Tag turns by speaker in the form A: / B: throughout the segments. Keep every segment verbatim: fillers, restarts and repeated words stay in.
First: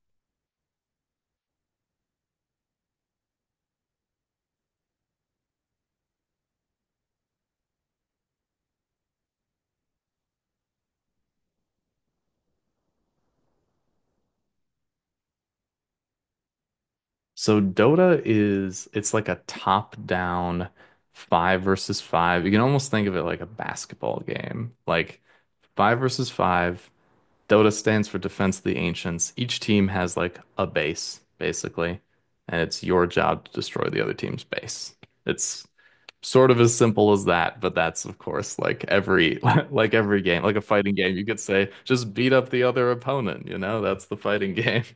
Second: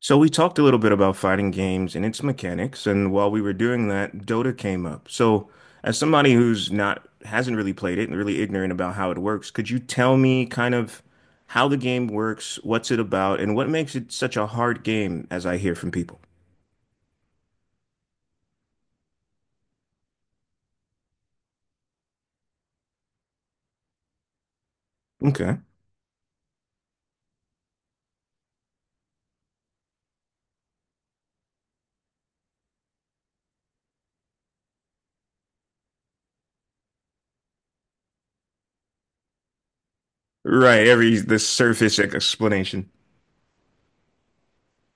A: So we talked a little bit about fighting games and its mechanics, and while we were doing that, Dota came up. So as somebody who's not hasn't really played it and really ignorant about how it works, could you tell me kind of how the game works, what's it about, and what makes it such a hard game as I hear from people?
B: So Dota is it's like a top-down five versus five. You can almost think of it like a basketball game. Like
A: Okay.
B: five versus five. Dota stands for Defense of the Ancients. Each team has like a base, basically, and it's your job to destroy the other team's base. It's sort of as simple as that, but that's of course like every like every game, like a
A: Right,
B: fighting game,
A: every
B: you could
A: the
B: say
A: surface e-,
B: just beat up the other
A: explanation.
B: opponent, you know? That's the fighting game.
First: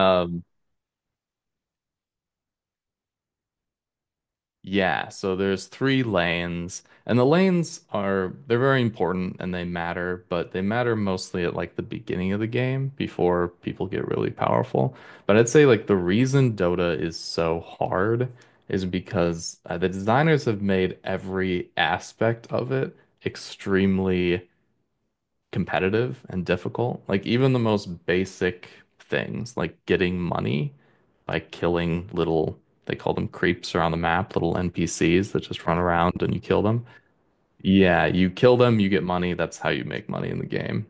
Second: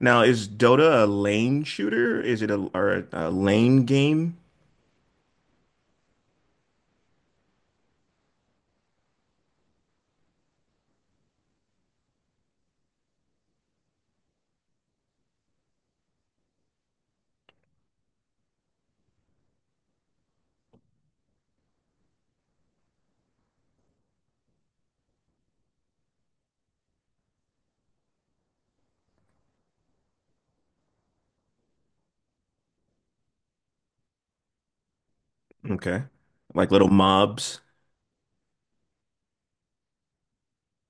A: Now, is Dota a lane shooter? Is it a or a, a lane game?
B: Yeah, so there's three lanes, and the lanes are they're very important and they matter, but they matter mostly at like the beginning of the game before people get really powerful. But I'd say like the reason Dota is so hard is because uh, the designers have made every aspect of it extremely competitive and difficult. Like even the most basic things, like getting money by killing little, they call them creeps around the map, little N P Cs that just run
A: Okay.
B: around and you kill
A: Like
B: them.
A: little mobs.
B: Yeah, you kill them, you get money. That's how you make money in the game.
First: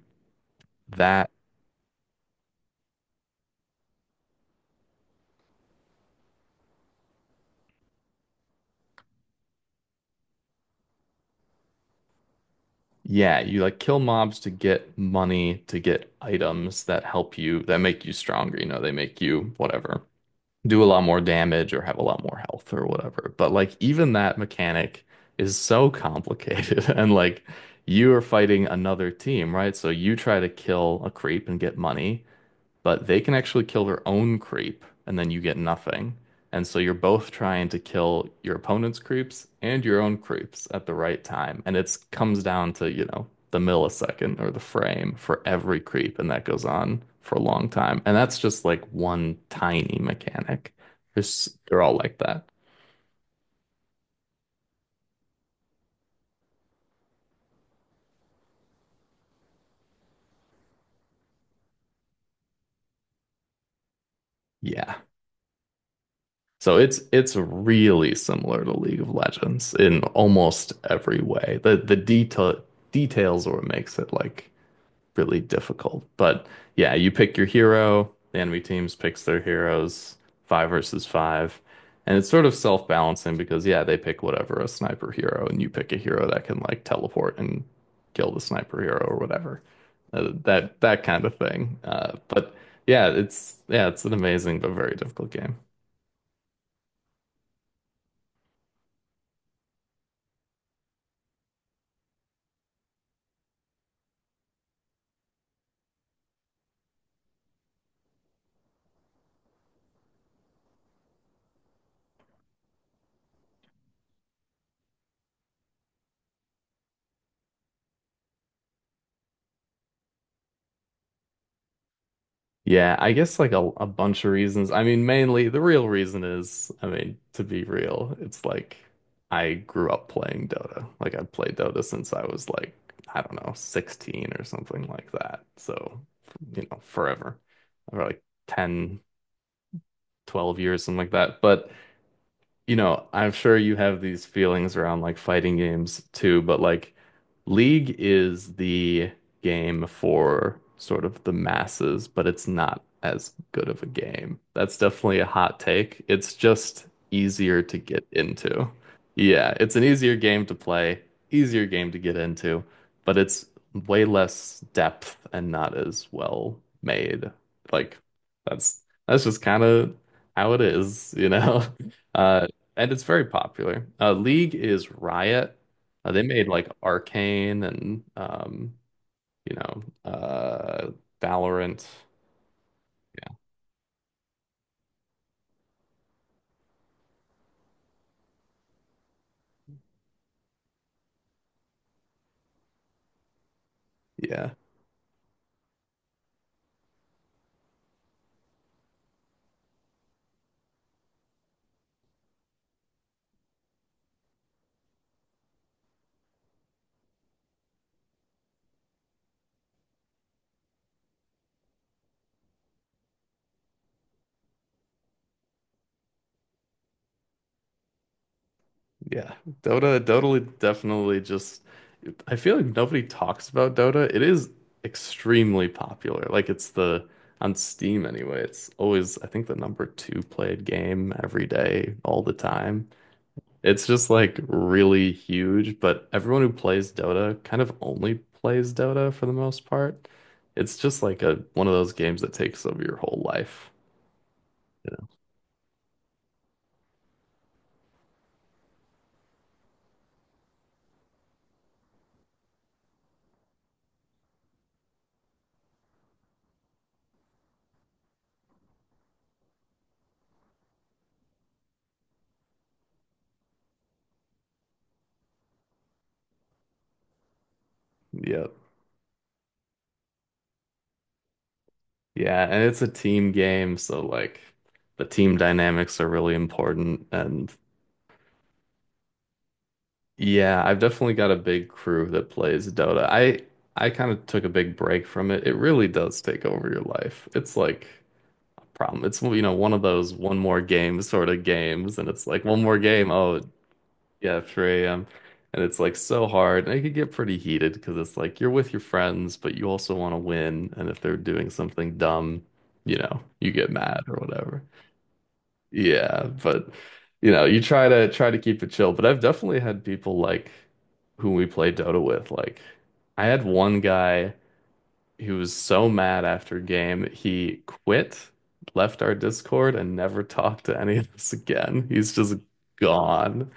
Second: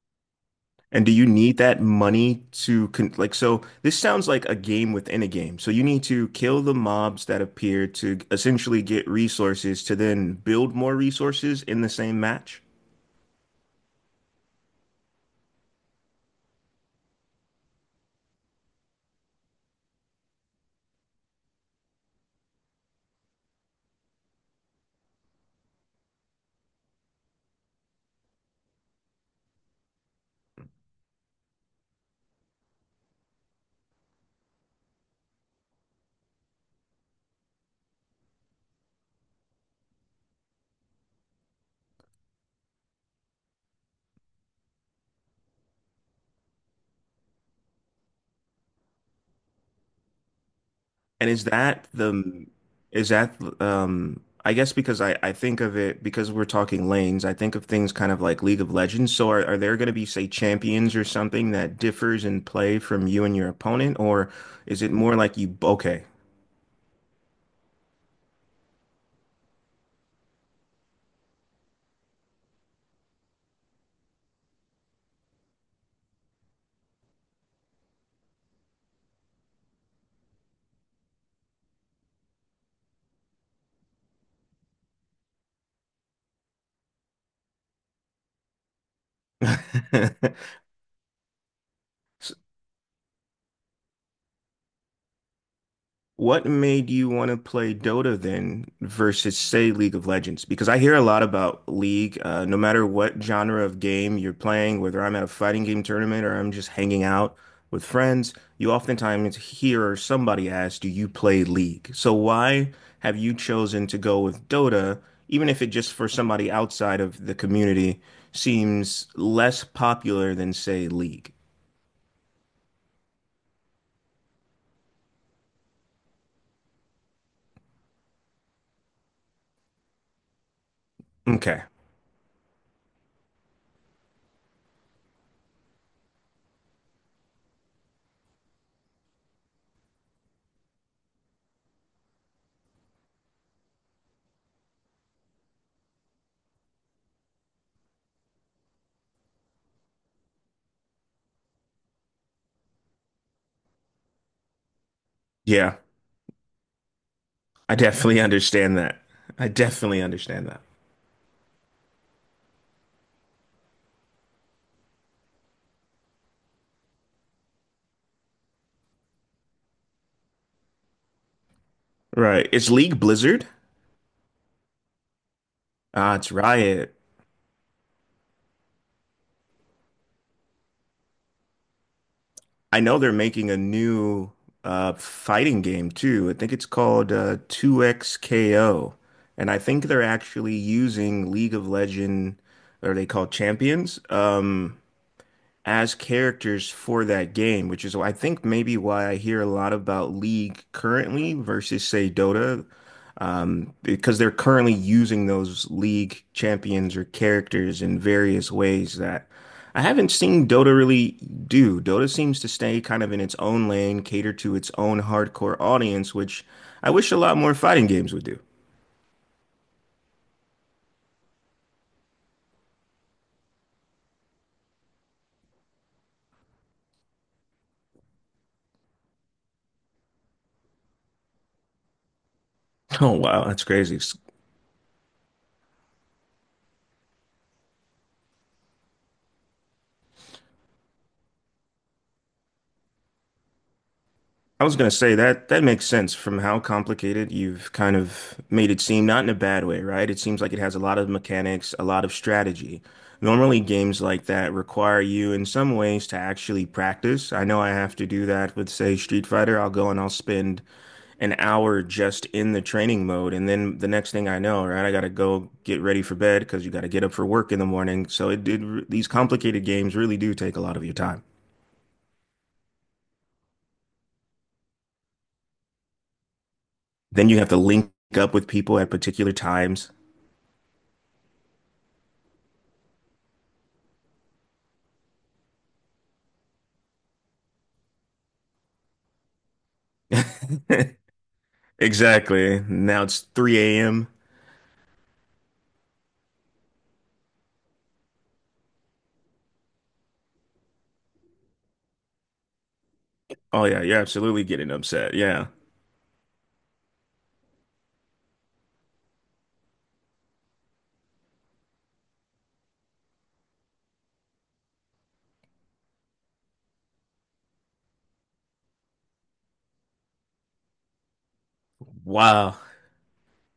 A: And do you
B: That,
A: need that money to con like so this sounds like a game within a game. So you need to kill the mobs that appear to essentially get resources to then build more resources in the same match.
B: yeah, you like kill mobs to get money, to get items that help you, that make you stronger, you know, they make you whatever. Do a lot more damage or have a lot more health or whatever. But like even that mechanic is so complicated and like you are fighting another team, right? So you try to kill a creep and get money, but they can actually kill their own creep and then you get nothing. And so you're both trying to kill your opponent's creeps and your own creeps at the right time. And it's comes down to, you know, the millisecond or the frame for every creep, and that goes on for a long time. And that's just like one tiny mechanic.
A: And is
B: There's, they're
A: that
B: all like that.
A: the is that um I guess because I I think of it because we're talking lanes, I think of things kind of like League of Legends. So are, are there going to be say champions or something that differs in play from you and your opponent, or is it
B: Yeah.
A: more like you okay.
B: So it's it's really similar to League of Legends in almost every way. The the detail details are what makes it like really difficult. But yeah, you pick your hero, the enemy teams picks their heroes, five versus five. And it's sort of self-balancing because yeah, they pick whatever a sniper hero and you pick a hero that can like teleport and kill the sniper hero or whatever. Uh, that that kind of thing. Uh, but yeah, it's yeah, it's an amazing but very difficult game.
A: What made you want to play Dota then versus, say, League of Legends? Because I hear a lot about League, uh, no matter what genre of game you're playing, whether I'm at a fighting game tournament or I'm just hanging out with friends, you oftentimes hear somebody ask, do you play League? So why have you chosen to go with Dota, even if it just for somebody outside of the community seems less popular than, say, League?
B: Yeah, I guess like a, a bunch of reasons. I mean, mainly the real reason is, I mean, to be real, it's like I grew up playing Dota. Like I've played
A: Okay.
B: Dota since I was like, I don't know, sixteen or something like that. So, you know, forever. For like ten, twelve years, something like that. But you know, I'm sure you have these feelings around like fighting games too, but like League is the game for sort of the masses, but it's not as good of a game. That's definitely a hot
A: Yeah,
B: take. It's just easier
A: I
B: to get
A: definitely
B: into.
A: understand that. I
B: Yeah, it's an
A: definitely
B: easier game
A: understand
B: to
A: that.
B: play, easier game to get into, but it's way less depth and not as well made. Like that's that's just kind of how it is, you know? Uh,
A: Right. It's
B: and
A: League
B: it's very
A: Blizzard.
B: popular. Uh, League is Riot. Uh,
A: Ah,
B: they
A: it's
B: made like
A: Riot.
B: Arcane and um, you know, uh, Valorant.
A: I know they're
B: Yeah,
A: making a new uh, fighting game too. I think it's called uh, 2XKO. And I think they're actually using League of Legend, or they call champions,
B: yeah.
A: um, as characters for that game, which is I think maybe why I hear a lot about League currently versus say Dota, um, because they're currently using those league champions or characters in various ways that I haven't seen Dota really do. Dota seems to stay kind of in its own lane, cater to its own hardcore audience, which I wish a lot more fighting games would do.
B: Yeah. Dota, Dota definitely just I feel like nobody talks about Dota. It is extremely popular. Like it's the on Steam anyway, it's always I think the number two played game every day, all the time.
A: Oh, wow, that's
B: It's
A: crazy.
B: just like really huge, but everyone who plays Dota kind of only plays Dota for the most part. It's just like a one of those games that takes over your whole life.
A: I was going to
B: Yeah.
A: say that that makes sense from how complicated you've kind of made it seem, not in a bad way, right? It seems like it has a lot of mechanics, a lot of strategy. Normally, games like that require you in some ways to actually practice. I know I have to do that with, say, Street Fighter. I'll go and I'll spend an hour just in the training mode. And then the next thing I know, right, I got to go get ready for bed because you got to get up for work in the morning. So it
B: Yep.
A: did, these complicated games really do take a lot of your time.
B: Yeah, and it's a team game, so like the team dynamics are really important.
A: Then you have
B: And
A: to link up with people at particular times.
B: yeah, I've definitely got a big crew that plays Dota. I I kind of took a big break from it. It really does take over your life. It's like a problem. It's you know one of those one more game sort of games, and it's like
A: Exactly.
B: one more
A: Now
B: game.
A: it's
B: Oh,
A: three a m.
B: yeah, three a m. And it's like so hard. And it could get pretty heated because it's like you're with your friends, but you also want to win. And if they're doing something dumb, you know, you
A: Oh
B: get
A: yeah, you're
B: mad or
A: absolutely
B: whatever.
A: getting upset. Yeah.
B: Yeah, but you know, you try to try to keep it chill. But I've definitely had people like who we play Dota with. Like I had one guy who was so mad after a game, he quit, left our Discord, and never talked to any of us again. He's just
A: Wow.
B: gone.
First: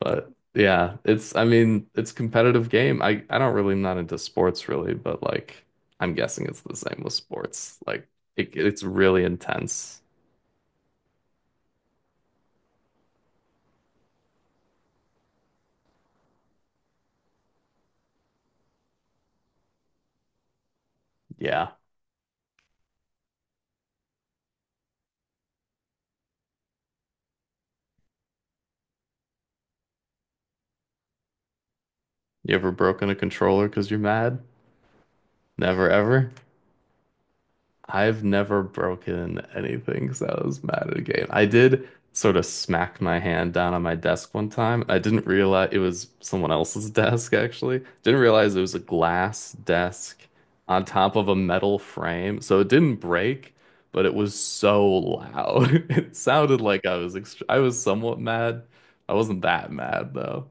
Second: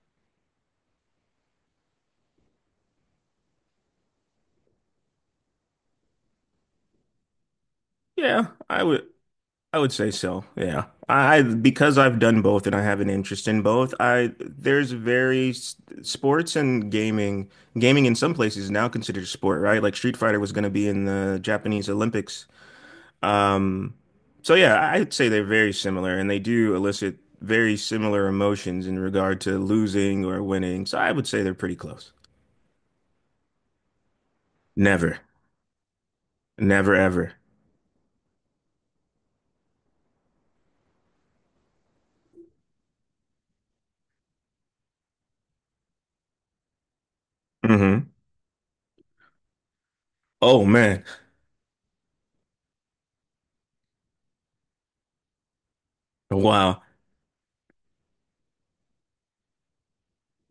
B: But yeah, it's I mean, it's a competitive game. I I don't really I'm not into sports really, but like I'm guessing it's the same with sports. Like
A: Yeah,
B: it, it's
A: I would
B: really
A: I would
B: intense.
A: say so. Yeah. I I- because I've done both and I have an interest in both, I there's very s- sports and gaming. Gaming in some places is now considered a sport, right? Like Street Fighter was going to be in the
B: Yeah.
A: Japanese Olympics. Um so yeah, I- I'd say they're very similar and they do elicit very similar emotions in regard to losing or winning. So I would say they're pretty close.
B: You ever broken a controller because you're mad?
A: Never.
B: Never ever.
A: Never ever.
B: I've never broken anything because I was mad at a game. I did sort of smack my hand down on my desk one time. I didn't realize it was someone else's desk, actually.
A: hmm
B: Didn't realize it was a glass desk
A: Oh
B: on
A: man.
B: top of a metal frame. So it didn't break, but it was so loud. It sounded
A: Wow.
B: like I was ext I was somewhat mad. I wasn't that mad though,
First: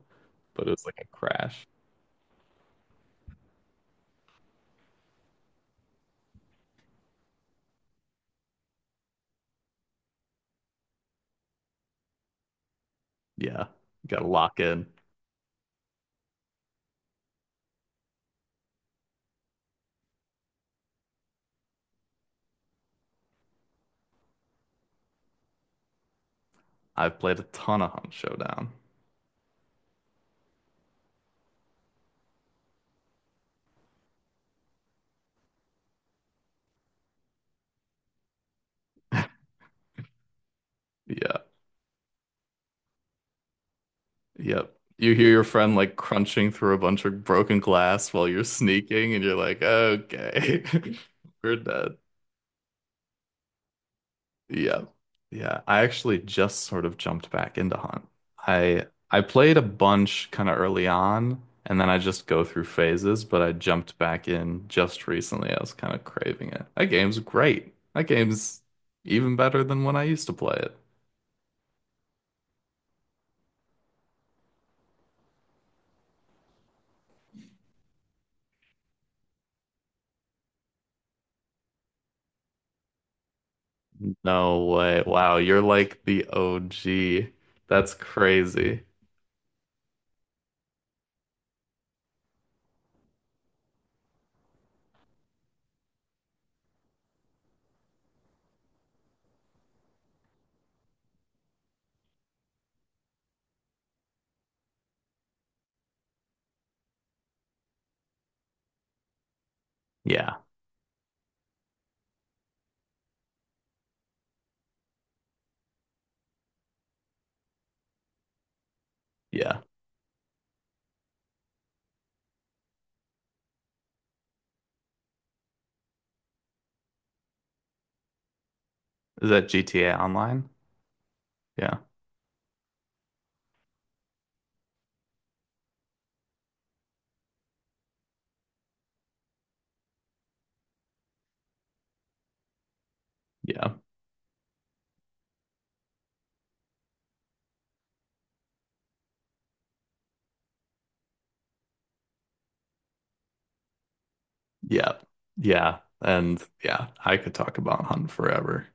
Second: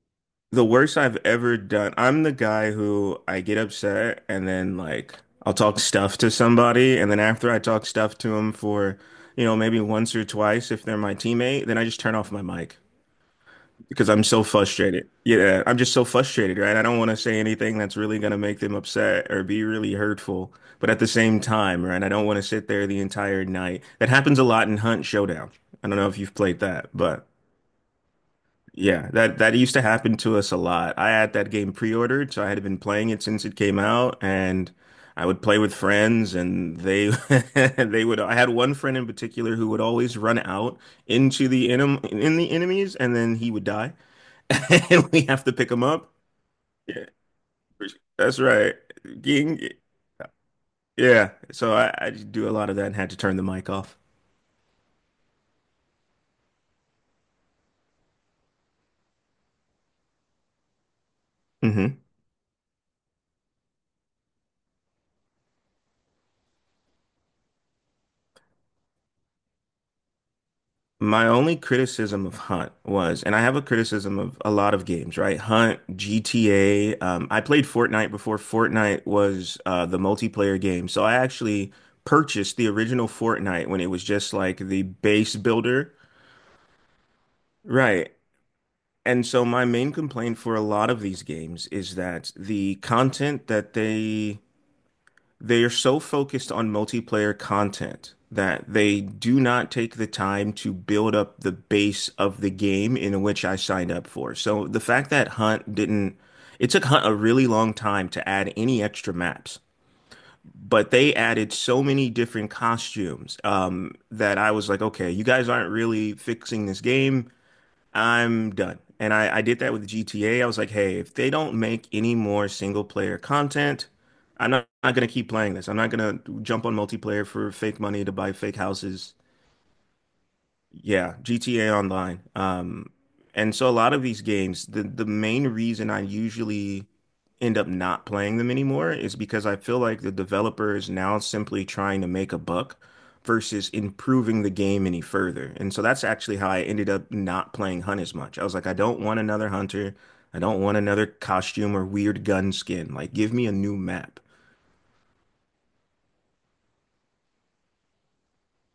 A: The
B: but it was
A: worst
B: like a
A: I've ever
B: crash.
A: done. I'm the guy who I get upset and then like I'll talk stuff to somebody and then after I talk stuff to them for, you know, maybe once or twice if they're my teammate, then I just turn off my mic,
B: Yeah, you
A: because I'm
B: gotta
A: so
B: lock in.
A: frustrated. Yeah, I'm just so frustrated, right? I don't want to say anything that's really going to make them upset or be really hurtful. But at the same time, right, I don't want to sit there the entire night. That happens a lot in Hunt Showdown. I don't know if you've played that,
B: I've
A: but
B: played a ton of Hunt Showdown.
A: yeah, that that used to happen to us a lot. I had that game pre-ordered, so I had been playing it since it came out, and I would play with friends, and they they would. I had one friend in particular who would always run out
B: Yeah.
A: into the enem in the enemies, and then he would die.
B: Yep.
A: And
B: You
A: we
B: hear your
A: have to pick
B: friend
A: them
B: like
A: up.
B: crunching through a bunch
A: Yeah,
B: of broken glass while
A: that's
B: you're
A: right.
B: sneaking, and you're
A: Ging-
B: like, okay,
A: Yeah.
B: we're
A: So I,
B: dead.
A: I just do a lot of that and had to turn the mic off.
B: Yeah. Yeah. I actually just sort of jumped back into Hunt. I I played a bunch kind of early on, and then I
A: hmm
B: just go through phases, but I jumped back in just recently. I was kind of craving it. That game's great. That game's even better than when I used to play it.
A: My only criticism of Hunt was, and I have a criticism of a lot of games, right? Hunt, G T A. Um, I played Fortnite before Fortnite was uh, the multiplayer game. So I actually purchased the original Fortnite when it was just like
B: No
A: the
B: way. Wow,
A: base
B: you're
A: builder.
B: like the O G. That's
A: Right.
B: crazy.
A: And so my main complaint for a lot of these games is that the content that they They are so focused on multiplayer content that they do not take the time to build up the base of the game in which I signed up for. So the fact that Hunt didn't, it took Hunt a really long time to add any extra maps,
B: Yeah,
A: but they added so many different costumes um, that I was like, okay, you guys aren't really fixing this game. I'm done. And I, I did
B: yeah.
A: that with G T A. I was like, hey, if they don't make any more single player content, I'm not, not gonna keep playing this. I'm not gonna jump on multiplayer for fake money to buy fake houses
B: Is that G T A Online?
A: yeah, G T A
B: Yeah.
A: Online. Um, and so a lot of these games, the the main reason I usually end up not playing them anymore is because I feel like the developer is now simply trying to make a buck versus
B: Yeah.
A: improving the game any further. And so that's actually how I ended up not playing Hunt as much. I was like, I don't want another hunter. I don't want another costume or weird gun skin. Like, give me a new map.
B: Yeah. Yeah. And yeah, I could talk about Hunt forever.